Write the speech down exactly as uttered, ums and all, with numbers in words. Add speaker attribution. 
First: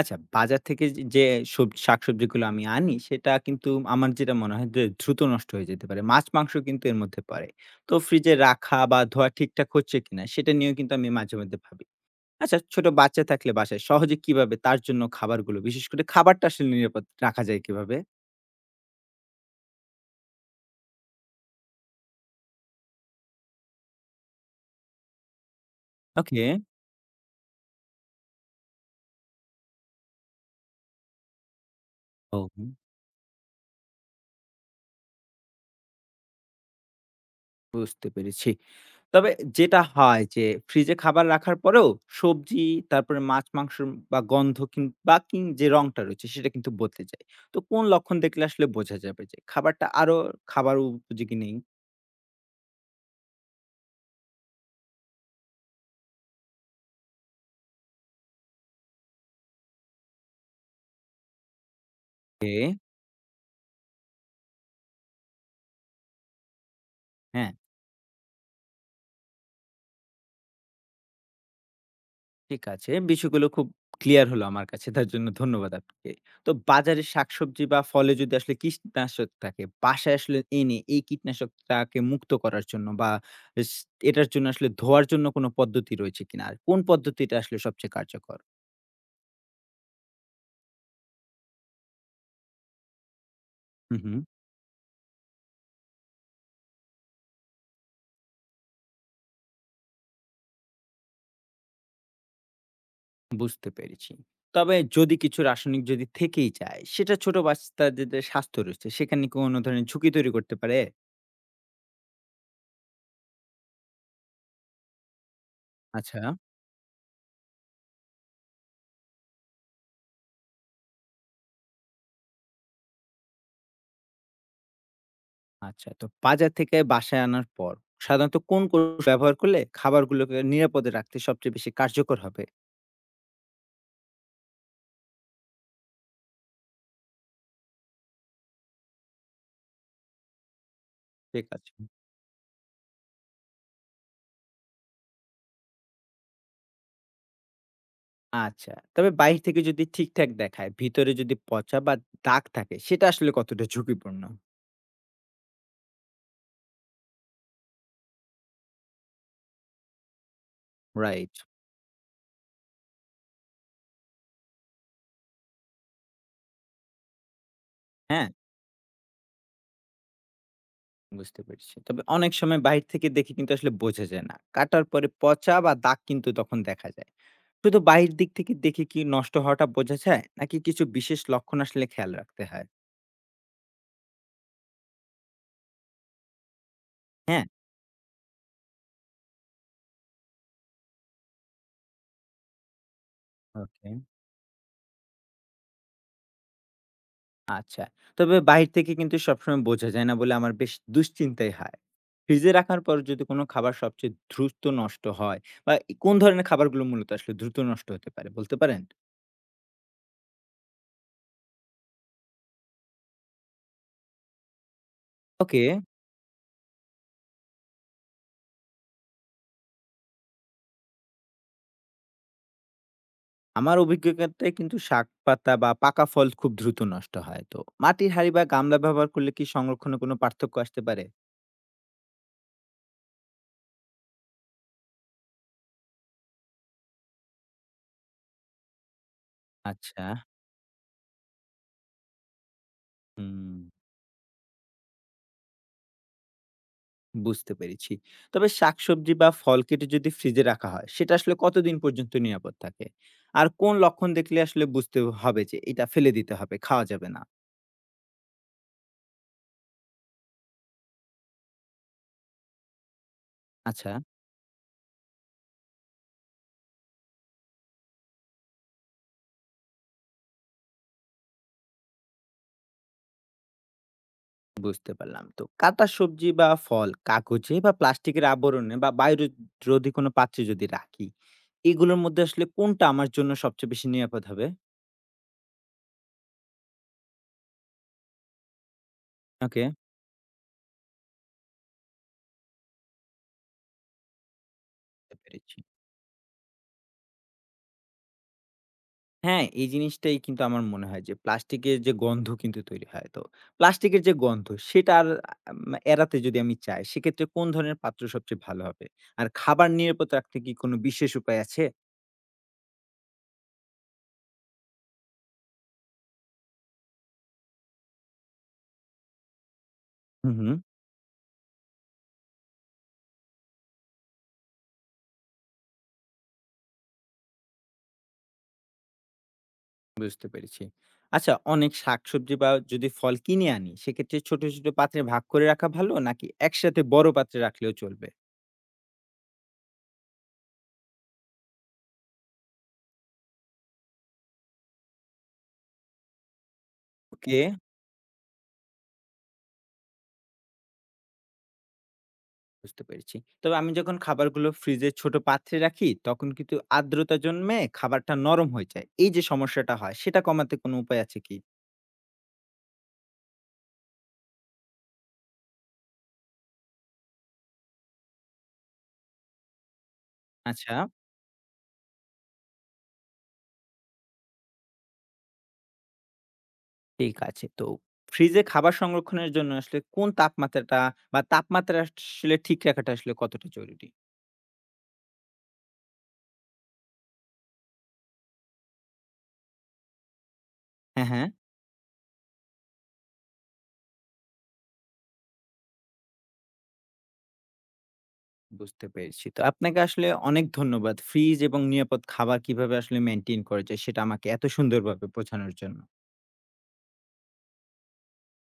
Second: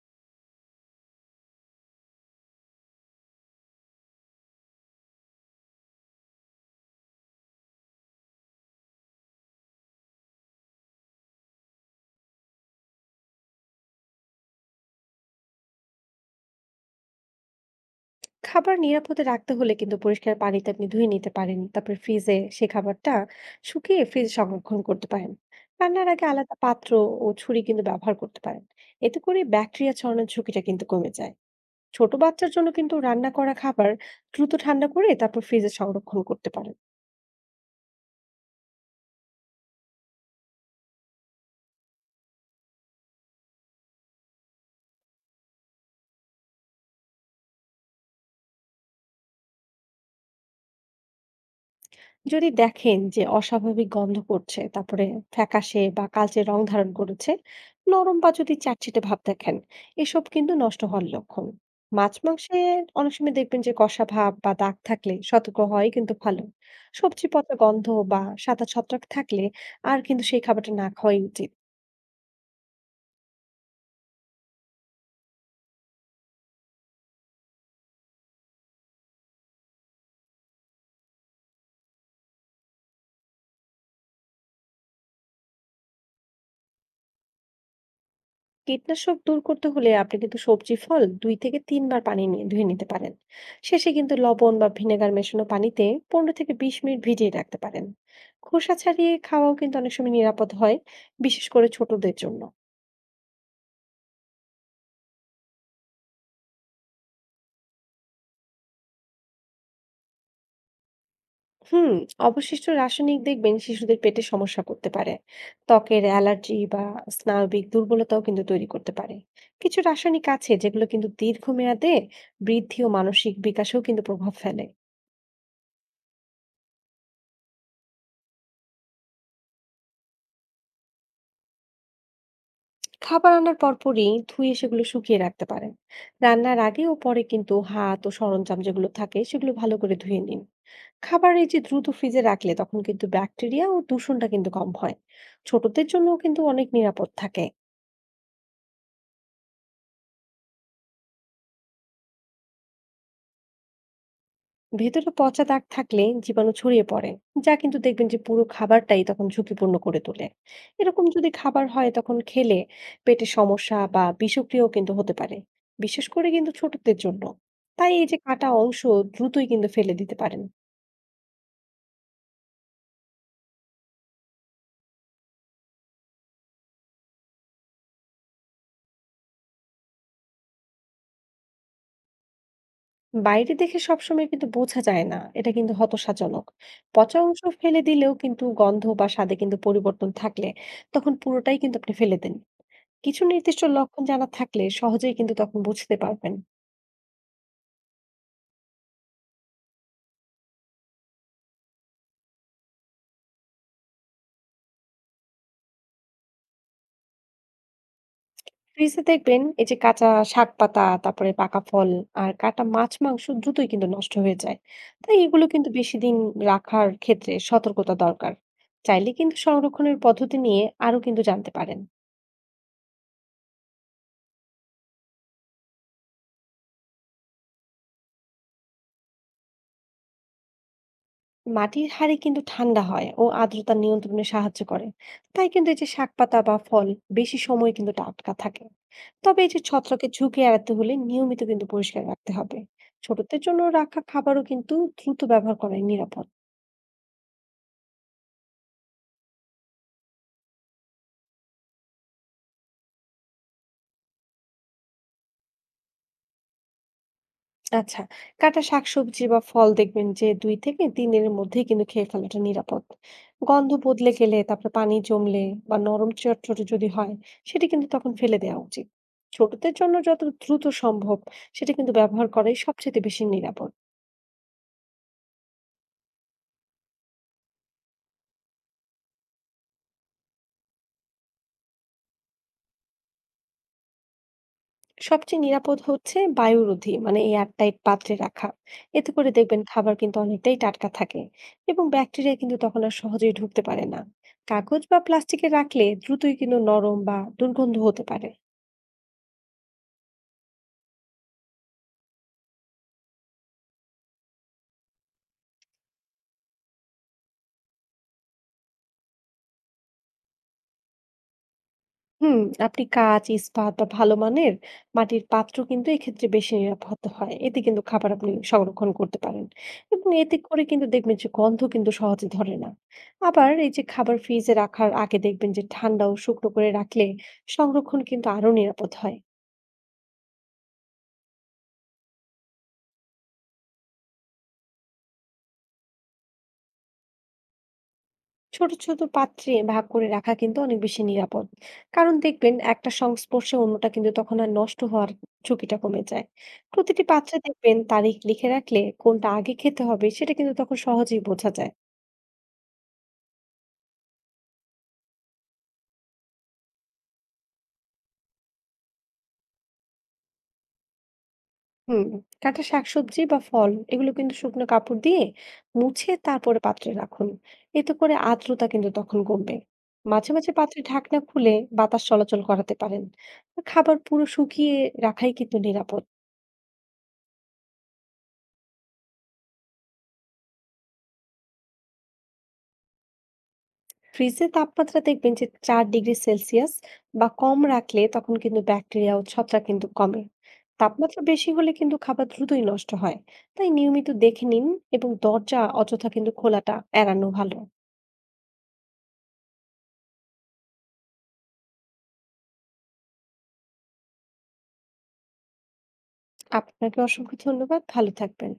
Speaker 1: আচ্ছা, বাজার থেকে যে যে সব শাকসবজিগুলো আমি আনি সেটা কিন্তু আমার যেটা মনে হয় যে দ্রুত নষ্ট হয়ে যেতে পারে। মাছ-মাংস কিন্তু এর মধ্যে পড়ে। তো ফ্রিজে রাখা বা ধোয়া ঠিকঠাক হচ্ছে কিনা সেটা নিয়েও কিন্তু আমি মাঝে মধ্যে ভাবি। আচ্ছা ছোট বাচ্চা থাকলে বাসায় সহজে কিভাবে তার জন্য খাবারগুলো বিশেষ করে খাবারটা আসলে নিরাপদ রাখা যায় কিভাবে?
Speaker 2: খাবার নিরাপদে রাখতে হলে কিন্তু পরিষ্কার পানিতে আপনি ধুয়ে নিতে পারেন, তারপরে ফ্রিজে সে খাবারটা শুকিয়ে ফ্রিজে সংরক্ষণ করতে পারেন। রান্নার আগে হুম
Speaker 1: ওকে।
Speaker 2: আলাদা পাত্র ও ছুরি কিন্তু ব্যবহার করতে পারেন। এতে করে ব্যাকটেরিয়া ছড়ানোর ঝুঁকিটা কিন্তু কমে যায়। ছোট
Speaker 1: ও।
Speaker 2: বাচ্চার জন্য কিন্তু রান্না করা খাবার দ্রুত ঠান্ডা করে তারপর ফ্রিজে সংরক্ষণ করতে পারেন।
Speaker 1: বুঝতে পেরেছি। তবে যেটা হয় যে ফ্রিজে খাবার রাখার পরেও সবজি, তারপরে মাছ, মাংস বা গন্ধ কিন বা কিন যে রংটা রয়েছে সেটা কিন্তু বদলে যায়। তো কোন লক্ষণ দেখলে আসলে বোঝা যাবে যে খাবারটা আরো খাবার উপযোগী নেই?
Speaker 2: যদি দেখেন যে অস্বাভাবিক গন্ধ করছে, তারপরে ফ্যাকাশে বা কালচে রং ধারণ করেছে, নরম বা যদি চ্যাটচ্যাটে ভাব দেখেন, এসব কিন্তু নষ্ট হওয়ার লক্ষণ। মাছ মাংসে
Speaker 1: এ।
Speaker 2: অনেক সময় দেখবেন যে কষা ভাব বা দাগ থাকলে সতর্ক হয় কিন্তু ভালো। সবজি
Speaker 1: হ্যাঁ।
Speaker 2: পচা গন্ধ বা সাদা ছত্রাক থাকলে আর কিন্তু সেই খাবারটা না খাওয়াই উচিত।
Speaker 1: ঠিক আছে। বিষয়গুলো খুব ক্লিয়ার হলো আমার কাছে। তার জন্য ধন্যবাদ আপনাকে। তো বাজারে শাকসবজি বা ফলে যদি আসলে কীটনাশক থাকে, বাসায় আসলে এনে এই কীটনাশকটাকে মুক্ত করার জন্য বা ইস এটার জন্য আসলে ধোয়ার জন্য কোনো পদ্ধতি রয়েছে কিনা? আর কোন পদ্ধতিটা আসলে সবচেয়ে কার্যকর?
Speaker 2: কীটনাশক দূর করতে হলে আপনি কিন্তু সবজি ফল দুই থেকে তিন বার পানি নিয়ে ধুয়ে নিতে পারেন। শেষে
Speaker 1: হুম,
Speaker 2: কিন্তু
Speaker 1: হুম।
Speaker 2: লবণ বা ভিনেগার মেশানো পানিতে পনেরো থেকে বিশ মিনিট ভিজিয়ে রাখতে পারেন। খোসা ছাড়িয়ে খাওয়াও কিন্তু অনেক সময় নিরাপদ হয়, বিশেষ করে ছোটদের জন্য।
Speaker 1: বুঝতে পেরেছি। তবে যদি কিছু রাসায়নিক যদি থেকেই যায়, সেটা ছোট বাচ্চাদের স্বাস্থ্য রয়েছে, সেখানে কি কোনো ধরনের ঝুঁকি তৈরি করতে পারে?
Speaker 2: হুম, অবশিষ্ট রাসায়নিক দেখবেন শিশুদের পেটে সমস্যা করতে পারে। ত্বকের
Speaker 1: আচ্ছা।
Speaker 2: অ্যালার্জি বা স্নায়বিক দুর্বলতাও কিন্তু তৈরি করতে পারে। কিছু রাসায়নিক আছে যেগুলো কিন্তু দীর্ঘমেয়াদে বৃদ্ধি ও মানসিক বিকাশেও কিন্তু প্রভাব ফেলে।
Speaker 1: আচ্ছা, তো বাজার থেকে বাসায় আনার পর সাধারণত কোন কৌশল ব্যবহার করলে খাবারগুলোকে নিরাপদে রাখতে সবচেয়ে বেশি কার্যকর হবে?
Speaker 2: খাবার আনার পরপরই ধুয়ে সেগুলো শুকিয়ে রাখতে পারেন। রান্নার আগে ও পরে কিন্তু হাত ও সরঞ্জাম যেগুলো থাকে সেগুলো ভালো করে ধুয়ে নিন। খাবার
Speaker 1: ঠিক
Speaker 2: এই যে
Speaker 1: আছে।
Speaker 2: দ্রুত ফ্রিজে রাখলে তখন কিন্তু ব্যাকটেরিয়া ও দূষণটা কিন্তু কম হয়, ছোটদের জন্য কিন্তু অনেক নিরাপদ থাকে।
Speaker 1: আচ্ছা, তবে বাইরে থেকে যদি ঠিকঠাক দেখায়, ভিতরে যদি পচা বা দাগ থাকে সেটা আসলে কতটা ঝুঁকিপূর্ণ?
Speaker 2: ভেতরে পচা দাগ থাকলে জীবাণু ছড়িয়ে পড়ে, যা কিন্তু দেখবেন যে পুরো খাবারটাই তখন ঝুঁকিপূর্ণ করে তোলে। এরকম যদি
Speaker 1: রাইট।
Speaker 2: খাবার হয় তখন খেলে পেটে সমস্যা বা বিষক্রিয়াও কিন্তু হতে পারে, বিশেষ করে কিন্তু ছোটদের জন্য। তাই এই যে
Speaker 1: হ্যাঁ,
Speaker 2: কাটা অংশ দ্রুতই কিন্তু ফেলে দিতে পারেন।
Speaker 1: বুঝতে পেরেছি। তবে অনেক সময় বাইরে থেকে দেখে কিন্তু আসলে বোঝা যায় না। কাটার পরে পচা বা দাগ কিন্তু তখন দেখা যায়। শুধু বাইরের দিক থেকে দেখে কি নষ্ট হওয়াটা বোঝা যায়? নাকি কিছু বিশেষ লক্ষণ আসলে খেয়াল রাখতে হয়?
Speaker 2: বাইরে দেখে সবসময় কিন্তু বোঝা যায় না, এটা কিন্তু হতাশাজনক। পচা অংশ
Speaker 1: হ্যাঁ।
Speaker 2: ফেলে দিলেও কিন্তু গন্ধ বা স্বাদে কিন্তু পরিবর্তন থাকলে তখন পুরোটাই কিন্তু আপনি ফেলে দেন। কিছু নির্দিষ্ট
Speaker 1: ওকে।
Speaker 2: লক্ষণ জানা থাকলে সহজেই কিন্তু তখন বুঝতে পারবেন।
Speaker 1: আচ্ছা। তবে বাহির থেকে কিন্তু সবসময় বোঝা যায় না বলে আমার বেশ দুশ্চিন্তাই হয়। ফ্রিজে রাখার পর যদি কোনো খাবার সবচেয়ে দ্রুত নষ্ট হয় বা ই কোন ধরনের খাবারগুলো মূলত আসলে দ্রুত নষ্ট হতে পারে বলতে পারেন?
Speaker 2: ফ্রিজে দেখবেন এই যে কাঁচা শাক পাতা, তারপরে পাকা ফল আর কাটা মাছ মাংস দ্রুতই কিন্তু নষ্ট হয়ে যায়। তাই এগুলো
Speaker 1: ওকে।
Speaker 2: কিন্তু বেশি দিন রাখার ক্ষেত্রে সতর্কতা দরকার। চাইলে কিন্তু সংরক্ষণের পদ্ধতি নিয়ে আরো কিন্তু জানতে পারেন।
Speaker 1: আমার অভিজ্ঞতায় কিন্তু শাক-পাতা বা পাকা ফল খুব দ্রুত নষ্ট হয়। তো মাটির হাঁড়ি বা গামলা ব্যবহার করলে কি সংরক্ষণে কোনো পার্থক্য আসতে পারে?
Speaker 2: মাটির হাড়ি কিন্তু ঠান্ডা হয় ও আর্দ্রতা নিয়ন্ত্রণে সাহায্য করে। তাই কিন্তু এই যে শাক পাতা বা ফল বেশি সময় কিন্তু টাটকা থাকে। তবে এই যে
Speaker 1: আচ্ছা,
Speaker 2: ছত্রাকের ঝুঁকি এড়াতে হলে নিয়মিত কিন্তু পরিষ্কার রাখতে হবে। ছোটদের জন্য
Speaker 1: হুম।
Speaker 2: রাখা খাবারও কিন্তু দ্রুত ব্যবহার করাই নিরাপদ।
Speaker 1: বুঝতে পেরেছি। তবে শাকসবজি বা ফল কেটে যদি ফ্রিজে রাখা হয়, সেটা আসলে কতদিন পর্যন্ত নিরাপদ থাকে? আর কোন লক্ষণ দেখলে আসলে বুঝতে হবে যে এটা ফেলে দিতে হবে, খাওয়া যাবে না?
Speaker 2: আচ্ছা, কাটা শাকসবজি বা ফল দেখবেন যে দুই থেকে তিন দিনের মধ্যেই কিন্তু খেয়ে ফেলাটা নিরাপদ। গন্ধ
Speaker 1: আচ্ছা,
Speaker 2: বদলে গেলে, তারপরে পানি জমলে বা নরম চটচটে যদি হয়, সেটা কিন্তু তখন ফেলে দেওয়া উচিত। ছোটদের জন্য যত দ্রুত সম্ভব সেটা কিন্তু ব্যবহার করাই সবচেয়ে বেশি নিরাপদ।
Speaker 1: বুঝতে পারলাম। তো কাটা সবজি বা ফল কাগজে বা প্লাস্টিকের আবরণে বা বায়ুরোধী কোনো পাত্রে যদি রাখি, এগুলোর মধ্যে আসলে কোনটা আমার জন্য সবচেয়ে বেশি নিরাপদ হবে?
Speaker 2: সবচেয়ে নিরাপদ হচ্ছে বায়ুরোধী মানে এয়ারটাইট পাত্রে রাখা। এতে করে দেখবেন
Speaker 1: ওকে,
Speaker 2: খাবার কিন্তু অনেকটাই টাটকা থাকে এবং ব্যাকটেরিয়া কিন্তু তখন আর সহজেই ঢুকতে পারে না। কাগজ বা
Speaker 1: বুঝতে
Speaker 2: প্লাস্টিকে
Speaker 1: পেরেছি।
Speaker 2: রাখলে দ্রুতই কিন্তু নরম বা দুর্গন্ধ হতে পারে।
Speaker 1: হ্যাঁ, এই জিনিসটাই কিন্তু আমার মনে হয় যে প্লাস্টিকের যে গন্ধ কিন্তু তৈরি হয়। তো প্লাস্টিকের যে গন্ধ সেটা আর আম এড়াতে যদি আমি চাই সেক্ষেত্রে কোন ধরনের পাত্র সবচেয়ে ভালো হবে? আর খাবার নিরাপদ রাখতে কি কোনো বিশেষ উপায় আছে?
Speaker 2: হুম, আপনি কাঁচ, ইস্পাত বা ভালো মানের মাটির পাত্র কিন্তু এক্ষেত্রে বেশি নিরাপদ হয়। এতে কিন্তু খাবার আপনি সংরক্ষণ করতে পারেন এবং
Speaker 1: হুম,
Speaker 2: এতে
Speaker 1: হুম।
Speaker 2: করে কিন্তু দেখবেন যে গন্ধ কিন্তু সহজে ধরে না। আবার এই যে খাবার ফ্রিজে রাখার আগে দেখবেন যে ঠান্ডা ও শুকনো করে রাখলে সংরক্ষণ কিন্তু আরো নিরাপদ হয়।
Speaker 1: বুঝতে পেরেছি। আচ্ছা অনেক শাকসবজি বা যদি ফল কিনে আনি সেক্ষেত্রে ছোট, ছোট পাত্রে ভাগ করে রাখা ভালো নাকি একসাথে বড় পাত্রে রাখলেও চলবে?
Speaker 2: ছোট, ছোট পাত্রে ভাগ করে রাখা কিন্তু অনেক বেশি নিরাপদ। কারণ দেখবেন একটা সংস্পর্শে অন্যটা কিন্তু তখন আর নষ্ট হওয়ার ঝুঁকিটা কমে যায়। প্রতিটি পাত্রে
Speaker 1: ওকে।
Speaker 2: দেখবেন তারিখ লিখে রাখলে কোনটা আগে খেতে হবে সেটা কিন্তু তখন সহজেই বোঝা যায়।
Speaker 1: বুঝতে পেরেছি। তবে আমি যখন খাবারগুলো ফ্রিজে ছোট পাত্রে রাখি, তখন কিন্তু আর্দ্রতা জন্মে খাবারটা নরম হয়ে যায়। এই যে সমস্যাটা হয়, সেটা কমাতে কোনো উপায় আছে কি?
Speaker 2: হুম, কাঁটা শাকসবজি বা ফল এগুলো কিন্তু শুকনো কাপড় দিয়ে মুছে তারপরে পাত্রে রাখুন। এতে করে আর্দ্রতা কিন্তু তখন কমবে। মাঝে, মাঝে
Speaker 1: আচ্ছা,
Speaker 2: পাত্রের ঢাকনা খুলে বাতাস চলাচল করাতে পারেন। খাবার পুরো শুকিয়ে রাখাই কিন্তু নিরাপদ।
Speaker 1: ঠিক আছে। তো ফ্রিজে খাবার সংরক্ষণের জন্য আসলে কোন তাপমাত্রাটা বা তাপমাত্রা আসলে ঠিক রাখাটা আসলে কতটা জরুরি?
Speaker 2: ফ্রিজে তাপমাত্রা দেখবেন যে চার ডিগ্রি সেলসিয়াস বা কম রাখলে তখন কিন্তু ব্যাকটেরিয়া ও ছত্রাক কিন্তু কমে।
Speaker 1: হ্যাঁ,
Speaker 2: তাপমাত্রা
Speaker 1: হ্যাঁ,
Speaker 2: বেশি হলে কিন্তু খাবার দ্রুতই নষ্ট হয়। তাই নিয়মিত দেখে নিন এবং দরজা অযথা কিন্তু খোলাটা এড়ানো ভালো।
Speaker 1: বুঝতে পেরেছি। তো আপনাকে আসলে অনেক ধন্যবাদ। ফ্রিজ এবং নিরাপদ খাবার কিভাবে আসলে মেইনটেইন করা যায়, সেটা আমাকে এত সুন্দরভাবে বোঝানোর জন্য।
Speaker 2: আপনাকে অসংখ্য ধন্যবাদ, ভালো থাকবেন।